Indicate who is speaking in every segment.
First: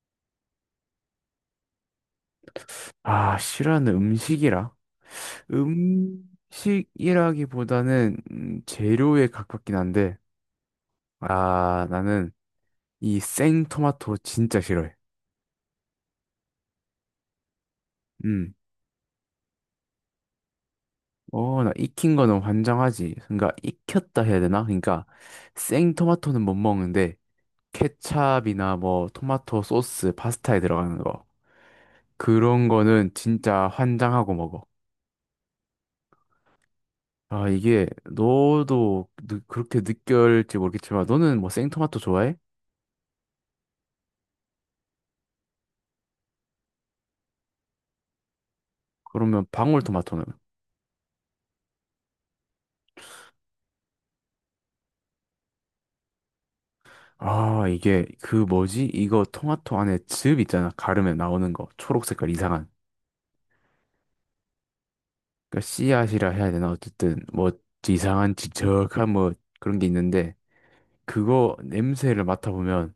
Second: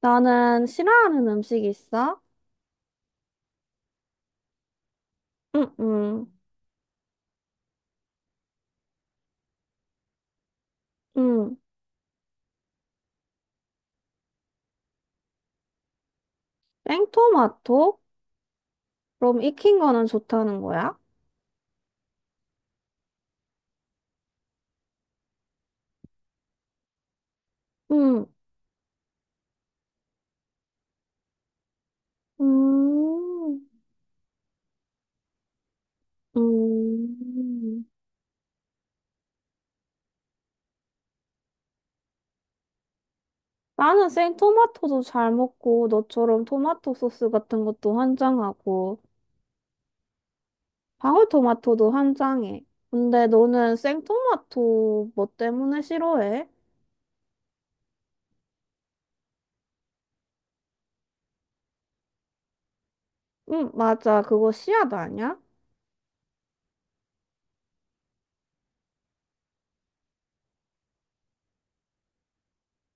Speaker 1: 나는 싫어하는 음식 있어?
Speaker 2: 아, 싫어하는 음식이라?
Speaker 1: 응, 응,
Speaker 2: 음식이라기보다는 재료에 가깝긴 한데,
Speaker 1: 응.
Speaker 2: 아, 나는 이 생토마토 진짜 싫어해.
Speaker 1: 생토마토?
Speaker 2: 음.
Speaker 1: 그럼 익힌 거는 좋다는 거야?
Speaker 2: 어, 나 익힌 거는 환장하지. 그러니까 익혔다 해야 되나? 그러니까 생토마토는 못 먹는데,
Speaker 1: 응,
Speaker 2: 케찹이나 뭐 토마토 소스, 파스타에 들어가는 거. 그런 거는
Speaker 1: 음,
Speaker 2: 진짜 환장하고 먹어. 아,
Speaker 1: 음.
Speaker 2: 이게 너도 그렇게 느낄지 모르겠지만, 너는 뭐 생토마토 좋아해?
Speaker 1: 나는 생토마토도 잘 먹고, 너처럼 토마토 소스 같은 것도 환장하고,
Speaker 2: 그러면 방울토마토는?
Speaker 1: 방울토마토도 환장해. 근데 너는 생토마토 뭐 때문에 싫어해?
Speaker 2: 아, 이게 그 뭐지? 이거 토마토 안에 즙 있잖아. 가르면 나오는 거. 초록 색깔 이상한.
Speaker 1: 응, 맞아. 그거 씨앗 아니야?
Speaker 2: 그러니까 씨앗이라 해야 되나? 어쨌든 뭐 이상한 지적한 뭐 그런 게 있는데 그거 냄새를 맡아보면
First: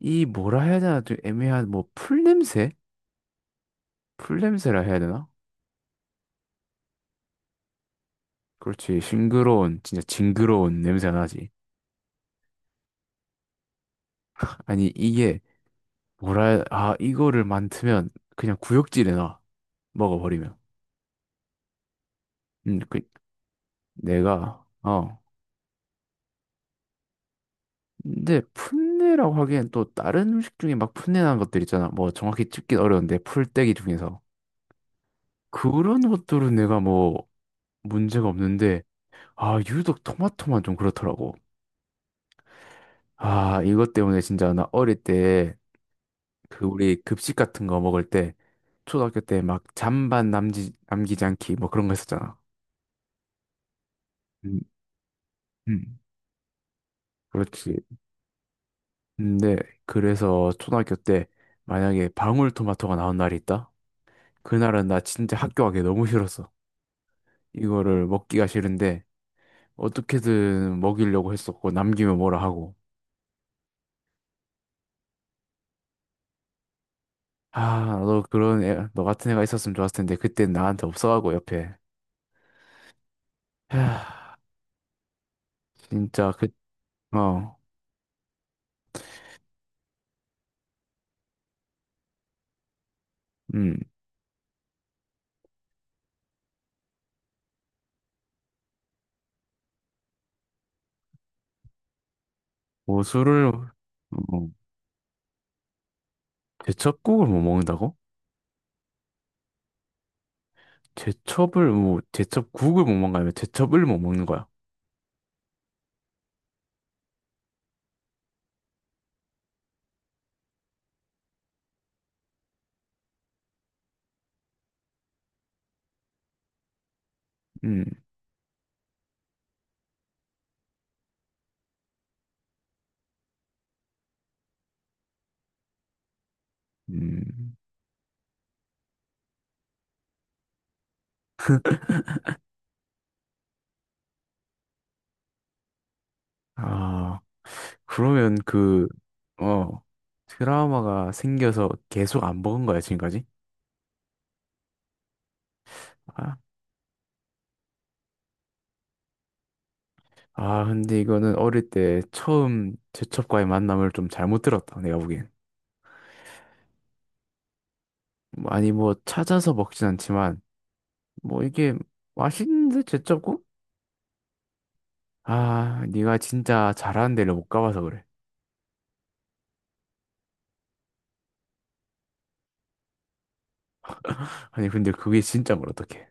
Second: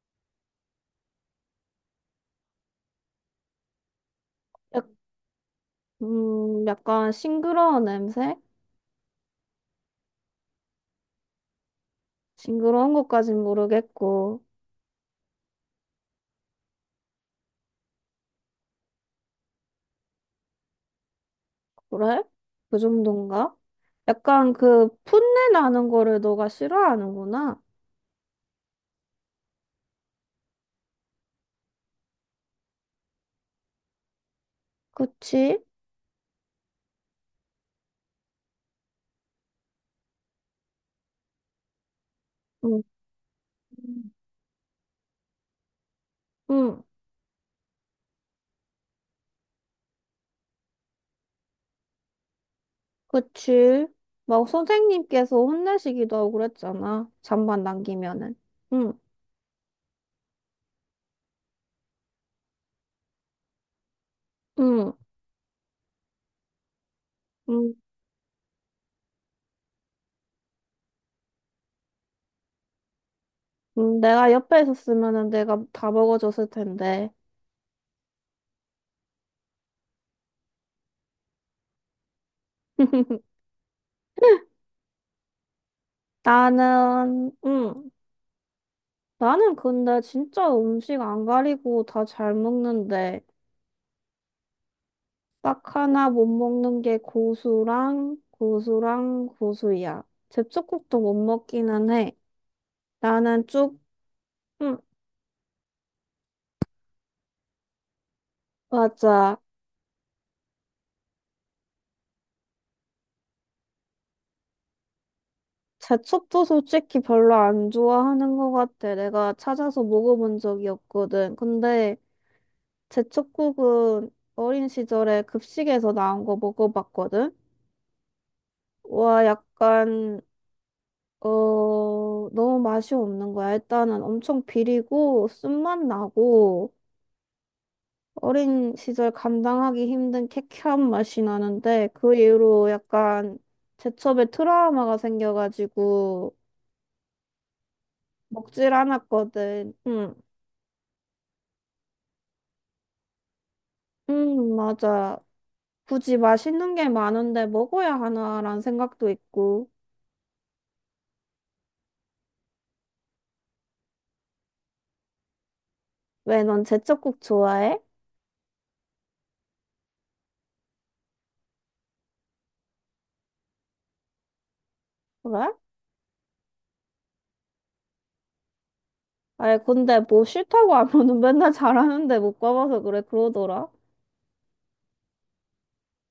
Speaker 2: 이 뭐라 해야 되나? 좀 애매한 뭐 풀냄새? 풀냄새라
Speaker 1: 약-
Speaker 2: 해야 되나?
Speaker 1: 약간 싱그러운 냄새?
Speaker 2: 그렇지. 싱그러운 진짜 징그러운 냄새가 나지.
Speaker 1: 징그러운 것까진 모르겠고,
Speaker 2: 아니 이게 아 이거를 맡으면 그냥 구역질에 나 먹어버리면.
Speaker 1: 그래? 그
Speaker 2: 그
Speaker 1: 정도인가? 약간
Speaker 2: 내가
Speaker 1: 그
Speaker 2: 어.
Speaker 1: 풋내 나는 거를 너가 싫어하는구나.
Speaker 2: 근데 풋내라고 하기엔 또 다른 음식 중에 막 풋내난 것들 있잖아. 뭐 정확히 찍긴 어려운데 풀떼기 중에서
Speaker 1: 그치?
Speaker 2: 그런 것들은 내가 뭐 문제가 없는데 아 유독 토마토만 좀 그렇더라고.
Speaker 1: 응,
Speaker 2: 아 이것 때문에 진짜 나 어릴 때 그
Speaker 1: 응,
Speaker 2: 우리 급식 같은 거 먹을 때 초등학교 때 막 잔반 남지 남기지 않기 뭐 그런 거 했었잖아.
Speaker 1: 그치. 막
Speaker 2: 음,
Speaker 1: 선생님께서
Speaker 2: 음.
Speaker 1: 혼내시기도 하고 그랬잖아. 잠만
Speaker 2: 그렇지.
Speaker 1: 남기면은. 응,
Speaker 2: 근데 그래서 초등학교 때 만약에 방울토마토가 나온 날이 있다. 그날은
Speaker 1: 응,
Speaker 2: 나 진짜 학교 가기 너무 싫었어.
Speaker 1: 응.
Speaker 2: 이거를 먹기가 싫은데 어떻게든 먹이려고 했었고 남기면 뭐라 하고
Speaker 1: 응, 내가 옆에 있었으면은 내가 다 먹어줬을 텐데.
Speaker 2: 아 너 그런 애, 너 같은 애가 있었으면 좋았을 텐데 그땐 나한테 없어가고 옆에 하, 진짜
Speaker 1: 나는,
Speaker 2: 그어음
Speaker 1: 응. 나는 근데 진짜 음식 안 가리고 다 잘 먹는데.
Speaker 2: 고수를
Speaker 1: 딱 하나 못 먹는 게 고수랑 고수랑 고수야. 제첩국도 못 먹기는 해.
Speaker 2: 뭐
Speaker 1: 나는
Speaker 2: 술을
Speaker 1: 쭉,
Speaker 2: 뭐,
Speaker 1: 음,
Speaker 2: 제첩국을 못 먹는다고?
Speaker 1: 맞아.
Speaker 2: 제첩을 뭐 제첩국을 못 먹는 거 아니 제첩을 못 먹는 거야
Speaker 1: 제첩도 솔직히 별로 안 좋아하는 것 같아. 내가 찾아서 먹어본 적이 없거든. 근데 제첩국은 어린 시절에 급식에서 나온 거 먹어봤거든.
Speaker 2: 음
Speaker 1: 와, 약간, 어, 너무 맛이 없는 거야. 일단은 엄청 비리고 쓴맛 나고.
Speaker 2: 음.
Speaker 1: 어린 시절 감당하기 힘든 쾌쾌한 맛이 나는데 그 이후로 약간 제첩에 트라우마가 생겨가지고
Speaker 2: 아 그러면
Speaker 1: 먹질
Speaker 2: 그
Speaker 1: 않았거든.
Speaker 2: 어
Speaker 1: 응,
Speaker 2: 트라우마가 생겨서 계속 안 먹은 거야 지금까지?
Speaker 1: 응, 맞아. 굳이
Speaker 2: 아.
Speaker 1: 맛있는 게 많은데 먹어야 하나라는 생각도 있고.
Speaker 2: 아, 근데 이거는 어릴 때 처음 제첩과의 만남을 좀 잘못 들었다, 내가 보기엔.
Speaker 1: 왜 넌 제첩국 좋아해?
Speaker 2: 뭐, 아니, 뭐, 찾아서 먹진 않지만, 뭐, 이게 맛있는데 제첩국?
Speaker 1: 그래?
Speaker 2: 아, 네가 진짜 잘하는 데를 못 가봐서 그래.
Speaker 1: 아니 근데 뭐 싫다고 하면은 맨날 잘하는데 못 가봐서 그래 그러더라.
Speaker 2: 아니, 근데 그게 진짜 뭘 어떡해.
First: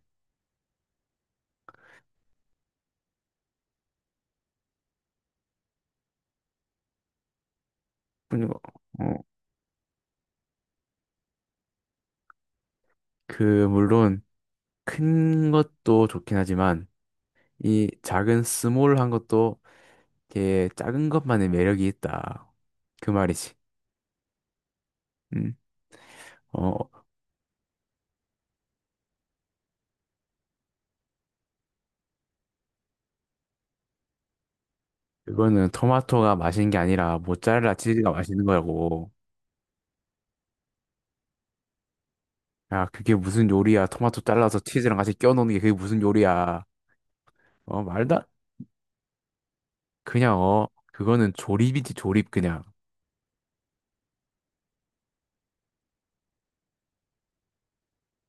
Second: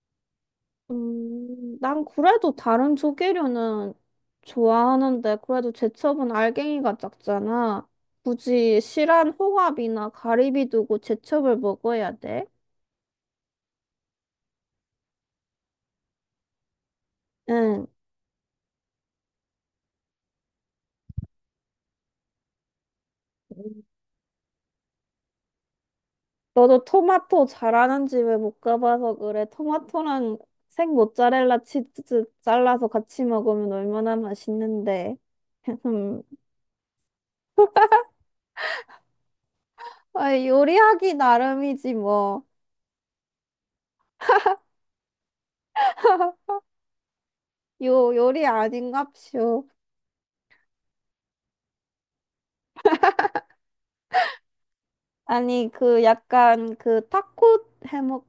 Speaker 1: 난 그래도 다른 조개류는 좋아하는데, 그래도 제첩은 알갱이가 작잖아.
Speaker 2: 그리고,
Speaker 1: 굳이
Speaker 2: 어,
Speaker 1: 실한 홍합이나 가리비 두고 제첩을 먹어야 돼?
Speaker 2: 그, 물론, 큰 것도 좋긴 하지만,
Speaker 1: 응.
Speaker 2: 이 작은 스몰한 것도, 이게 작은 것만의 매력이 있다. 그 말이지. 음. 어,
Speaker 1: 너도 토마토 잘하는 집에 못 가봐서 그래. 토마토랑 생 모짜렐라 치즈 잘라서 같이 먹으면 얼마나 맛있는데.
Speaker 2: 그거는
Speaker 1: 음.
Speaker 2: 토마토가 맛있는 게 아니라 모짜렐라 치즈가 맛있는 거라고.
Speaker 1: 아, 요리하기 나름이지, 뭐.
Speaker 2: 야, 그게 무슨 요리야? 토마토 잘라서 치즈랑 같이 껴 넣는 게 그게 무슨 요리야? 어, 말도
Speaker 1: 요,
Speaker 2: 안-
Speaker 1: 요리 아닌갑쇼.
Speaker 2: 그냥 어, 그거는 조립이지 조립 그냥.
Speaker 1: 아니, 그 약간 그 타코 해먹,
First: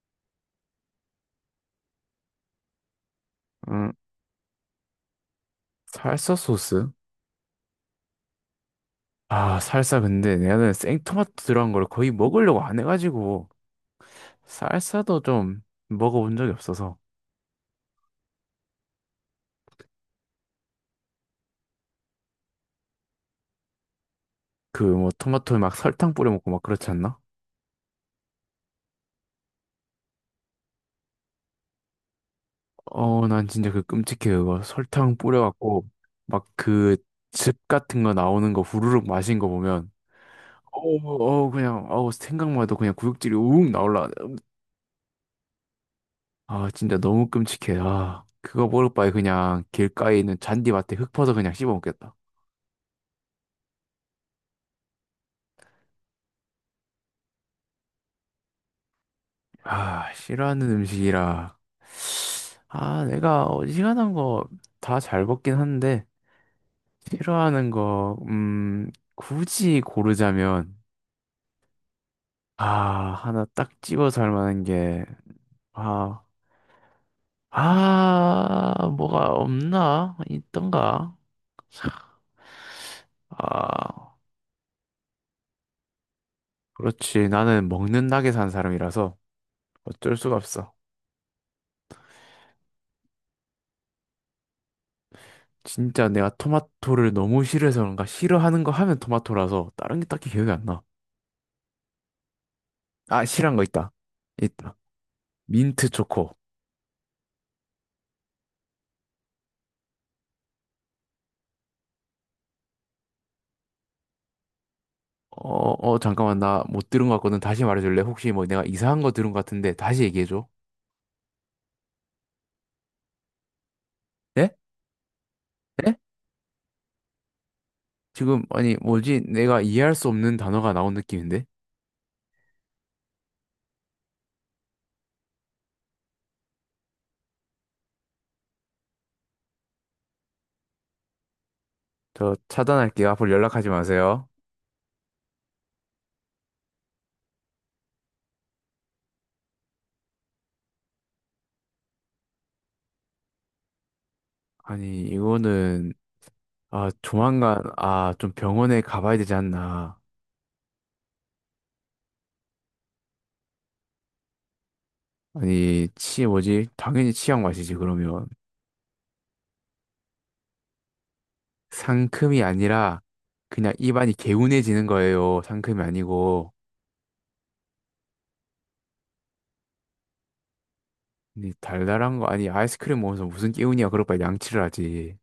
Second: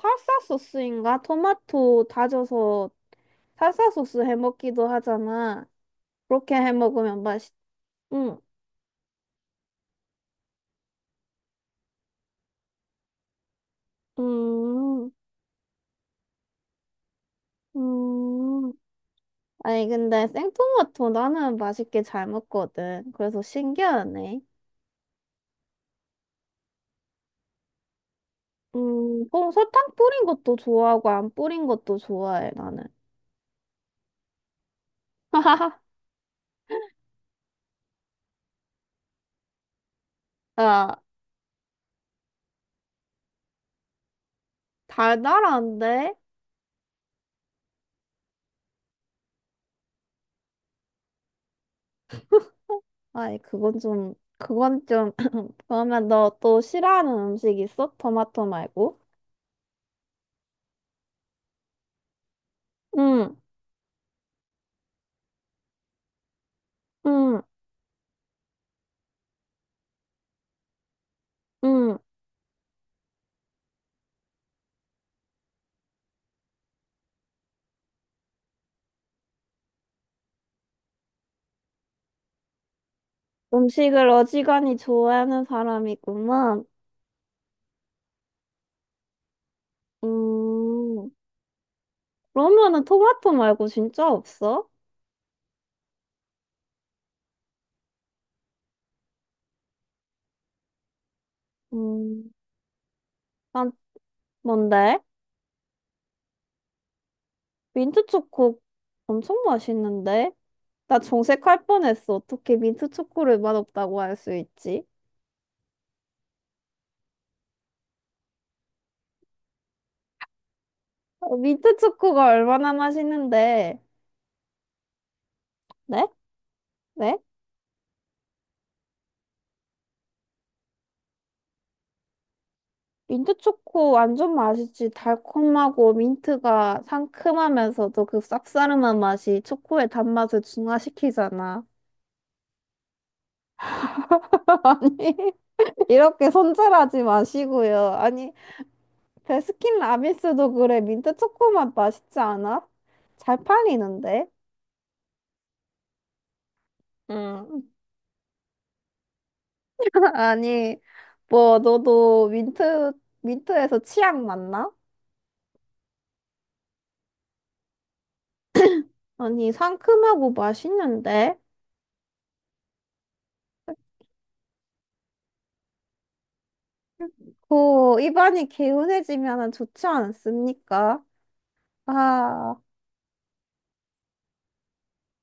Speaker 1: 살사 소스인가? 토마토 다져서 살사
Speaker 2: 응,
Speaker 1: 소스 해먹기도 하잖아.
Speaker 2: 살사
Speaker 1: 그렇게
Speaker 2: 소스?
Speaker 1: 해먹으면 맛있, 응,
Speaker 2: 아, 살사 근데 나는 생토마토 들어간 걸 거의 먹으려고 안 해가지고
Speaker 1: 음,
Speaker 2: 살사도 좀 먹어본 적이 없어서
Speaker 1: 음. 아니, 근데 생토마토 나는 맛있게 잘 먹거든. 그래서 신기하네.
Speaker 2: 그 뭐 토마토에 막 설탕 뿌려 먹고 막 그렇지 않나?
Speaker 1: 뭐 설탕 뿌린 것도 좋아하고 안 뿌린 것도 좋아해, 나는.
Speaker 2: 어, 난 진짜 그 끔찍해, 그거. 설탕 뿌려갖고, 막 그 즙 같은 거 나오는 거 후루룩 마신 거 보면, 어우,
Speaker 1: 아,
Speaker 2: 어우, 그냥, 어우, 생각만 해도 그냥 구역질이 우웅 나올라.
Speaker 1: 달달한데?
Speaker 2: 아, 진짜 너무 끔찍해. 아, 그거 먹을 바에 그냥 길가에 있는 잔디밭에 흙 퍼서 그냥 씹어 먹겠다.
Speaker 1: 아니, 그건 좀 그러면 너 또 싫어하는 음식 있어? 토마토 말고?
Speaker 2: 아, 싫어하는 음식이라. 아,
Speaker 1: 응,
Speaker 2: 내가 어지간한 거 다 잘 먹긴 한데,
Speaker 1: 응,
Speaker 2: 싫어하는 거, 굳이 고르자면,
Speaker 1: 응.
Speaker 2: 아, 하나 딱 집어서 할 만한 게, 아, 아, 뭐가 없나? 있던가?
Speaker 1: 음식을
Speaker 2: 아,
Speaker 1: 어지간히 좋아하는 사람이구만.
Speaker 2: 그렇지. 나는 먹는 낙에 산 사람이라서 어쩔 수가 없어.
Speaker 1: 음, 그러면은 토마토 말고 진짜 없어?
Speaker 2: 진짜 내가 토마토를 너무 싫어서 그런가? 싫어하는 거 하면 토마토라서 다른 게 딱히 기억이 안 나.
Speaker 1: 음,
Speaker 2: 아, 싫어한 거
Speaker 1: 난
Speaker 2: 있다. 있다.
Speaker 1: 뭔데?
Speaker 2: 민트 초코.
Speaker 1: 민트 초코 엄청 맛있는데? 나 정색할 뻔했어. 어떻게 민트 초코를 맛없다고 할 수 있지?
Speaker 2: 어, 잠깐만. 나 못 들은 것 같거든. 다시 말해줄래? 혹시 뭐 내가 이상한 거 들은 것 같은데 다시 얘기해줘.
Speaker 1: 어, 민트 초코가 얼마나 맛있는데?
Speaker 2: 네? 네?
Speaker 1: 네? 네?
Speaker 2: 지금, 아니, 뭐지? 내가 이해할 수 없는 단어가 나온 느낌인데?
Speaker 1: 민트 초코 완전 맛있지. 달콤하고 민트가 상큼하면서도 그 쌉싸름한 맛이 초코의 단맛을 중화시키잖아.
Speaker 2: 저 차단할게요. 앞으로 연락하지 마세요.
Speaker 1: 아니, 이렇게 손절하지 마시고요. 아니, 베스킨라빈스도 그래. 민트 초코 맛 맛있지 않아? 잘 팔리는데?
Speaker 2: 아니, 이거는, 아, 조만간,
Speaker 1: 응.
Speaker 2: 아, 좀 병원에 가봐야 되지 않나.
Speaker 1: 아니, 뭐, 너도 민트, 민트에서 치약 맞나?
Speaker 2: 아니, 치, 뭐지? 당연히 치약 마시지, 그러면.
Speaker 1: 아니, 상큼하고 맛있는데?
Speaker 2: 상큼이 아니라, 그냥 입안이 개운해지는 거예요. 상큼이 아니고.
Speaker 1: 고 입안이 개운해지면 좋지 않습니까?
Speaker 2: 아니, 달달한 거, 아니,
Speaker 1: 아,
Speaker 2: 아이스크림 먹으면서 무슨 개운이야. 그럴 바에 양치를 하지.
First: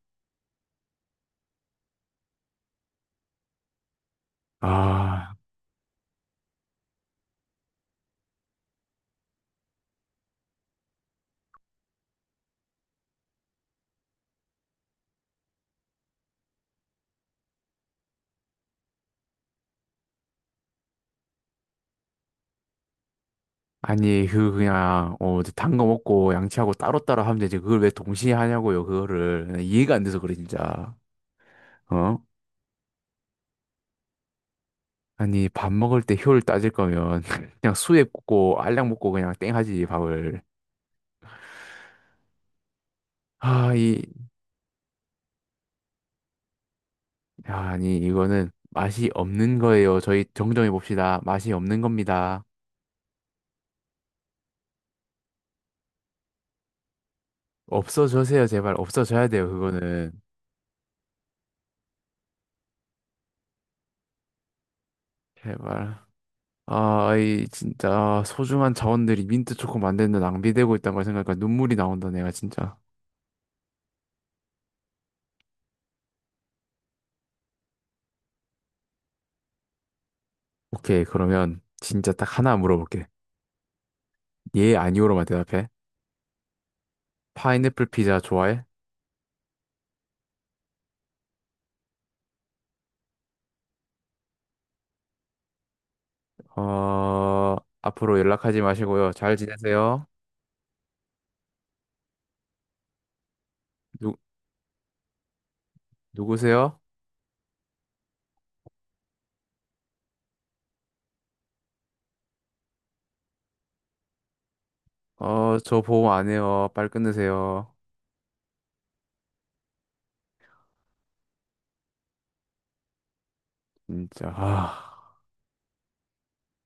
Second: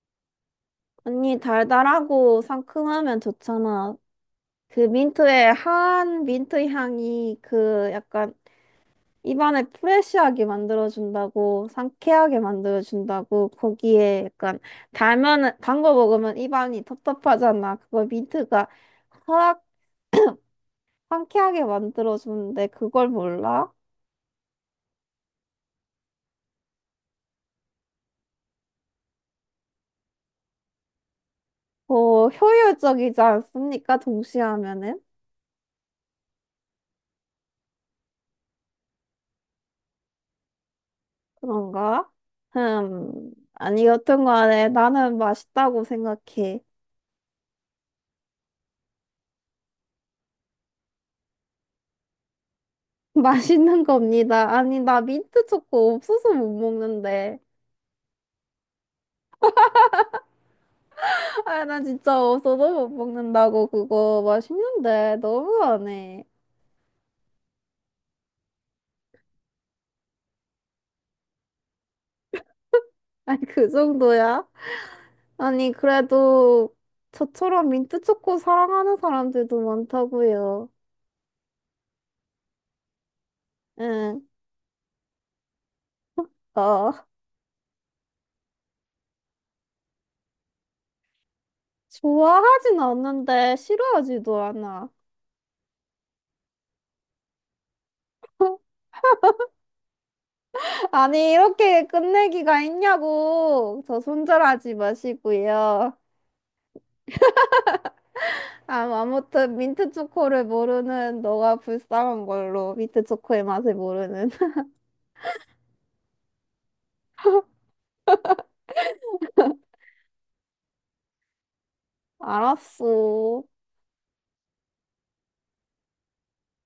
Speaker 1: 언니 달달하고 상큼하면 좋잖아. 그
Speaker 2: 아,
Speaker 1: 민트의 한 민트 향이 그 약간 입안을 프레쉬하게 만들어준다고, 상쾌하게 만들어준다고, 거기에 약간 달면은, 단거 먹으면 입안이 텁텁하잖아. 그걸 민트가 확 상쾌하게 만들어주는데 그걸 몰라?
Speaker 2: 아니, 그, 그냥, 어, 단 거 먹고 양치하고 따로따로 하면 되지. 그걸 왜 동시에 하냐고요, 그거를. 이해가 안 돼서 그래, 진짜. 어?
Speaker 1: 어, 효율적이지 않습니까? 동시에 하면은?
Speaker 2: 아니, 밥 먹을 때 효율 따질 거면 그냥 수액 꽂고 알약 먹고 그냥 땡 하지, 밥을.
Speaker 1: 그런가?
Speaker 2: 아,
Speaker 1: 아니,
Speaker 2: 이,
Speaker 1: 여튼 간에 나는 맛있다고 생각해.
Speaker 2: 아, 아니, 이거는 맛이 없는 거예요. 저희 정정해 봅시다. 맛이 없는 겁니다.
Speaker 1: 맛있는 겁니다. 아니, 나 민트 초코 없어서 못 먹는데.
Speaker 2: 없어져세요, 제발. 없어져야 돼요, 그거는.
Speaker 1: 아, 나 진짜 없어서 못 먹는다고 그거 맛있는데
Speaker 2: 제발.
Speaker 1: 너무하네.
Speaker 2: 아, 이 진짜 소중한 자원들이 민트 초코 만드는데 낭비되고 있다는 걸 생각하니까 눈물이 나온다, 내가 진짜.
Speaker 1: 아니, 그 정도야? 아니, 그래도 저처럼 민트 초코 사랑하는 사람들도 많다고요.
Speaker 2: 오케이, 그러면 진짜 딱 하나 물어볼게.
Speaker 1: 응,
Speaker 2: 예, 아니오로만 대답해.
Speaker 1: 어.
Speaker 2: 파인애플 피자 좋아해?
Speaker 1: 좋아하진 않는데 싫어하지도 않아.
Speaker 2: 어, 앞으로 연락하지 마시고요. 잘 지내세요.
Speaker 1: 아니, 이렇게 끝내기가 있냐고. 저
Speaker 2: 누,
Speaker 1: 손절하지 마시고요.
Speaker 2: 누구세요?
Speaker 1: 아, 아무튼 민트 초코를 모르는 너가 불쌍한 걸로. 민트 초코의 맛을 모르는.
Speaker 2: 어, 저 보험 안 해요. 빨리 끊으세요.
Speaker 1: 알았어.
Speaker 2: 진짜. 아.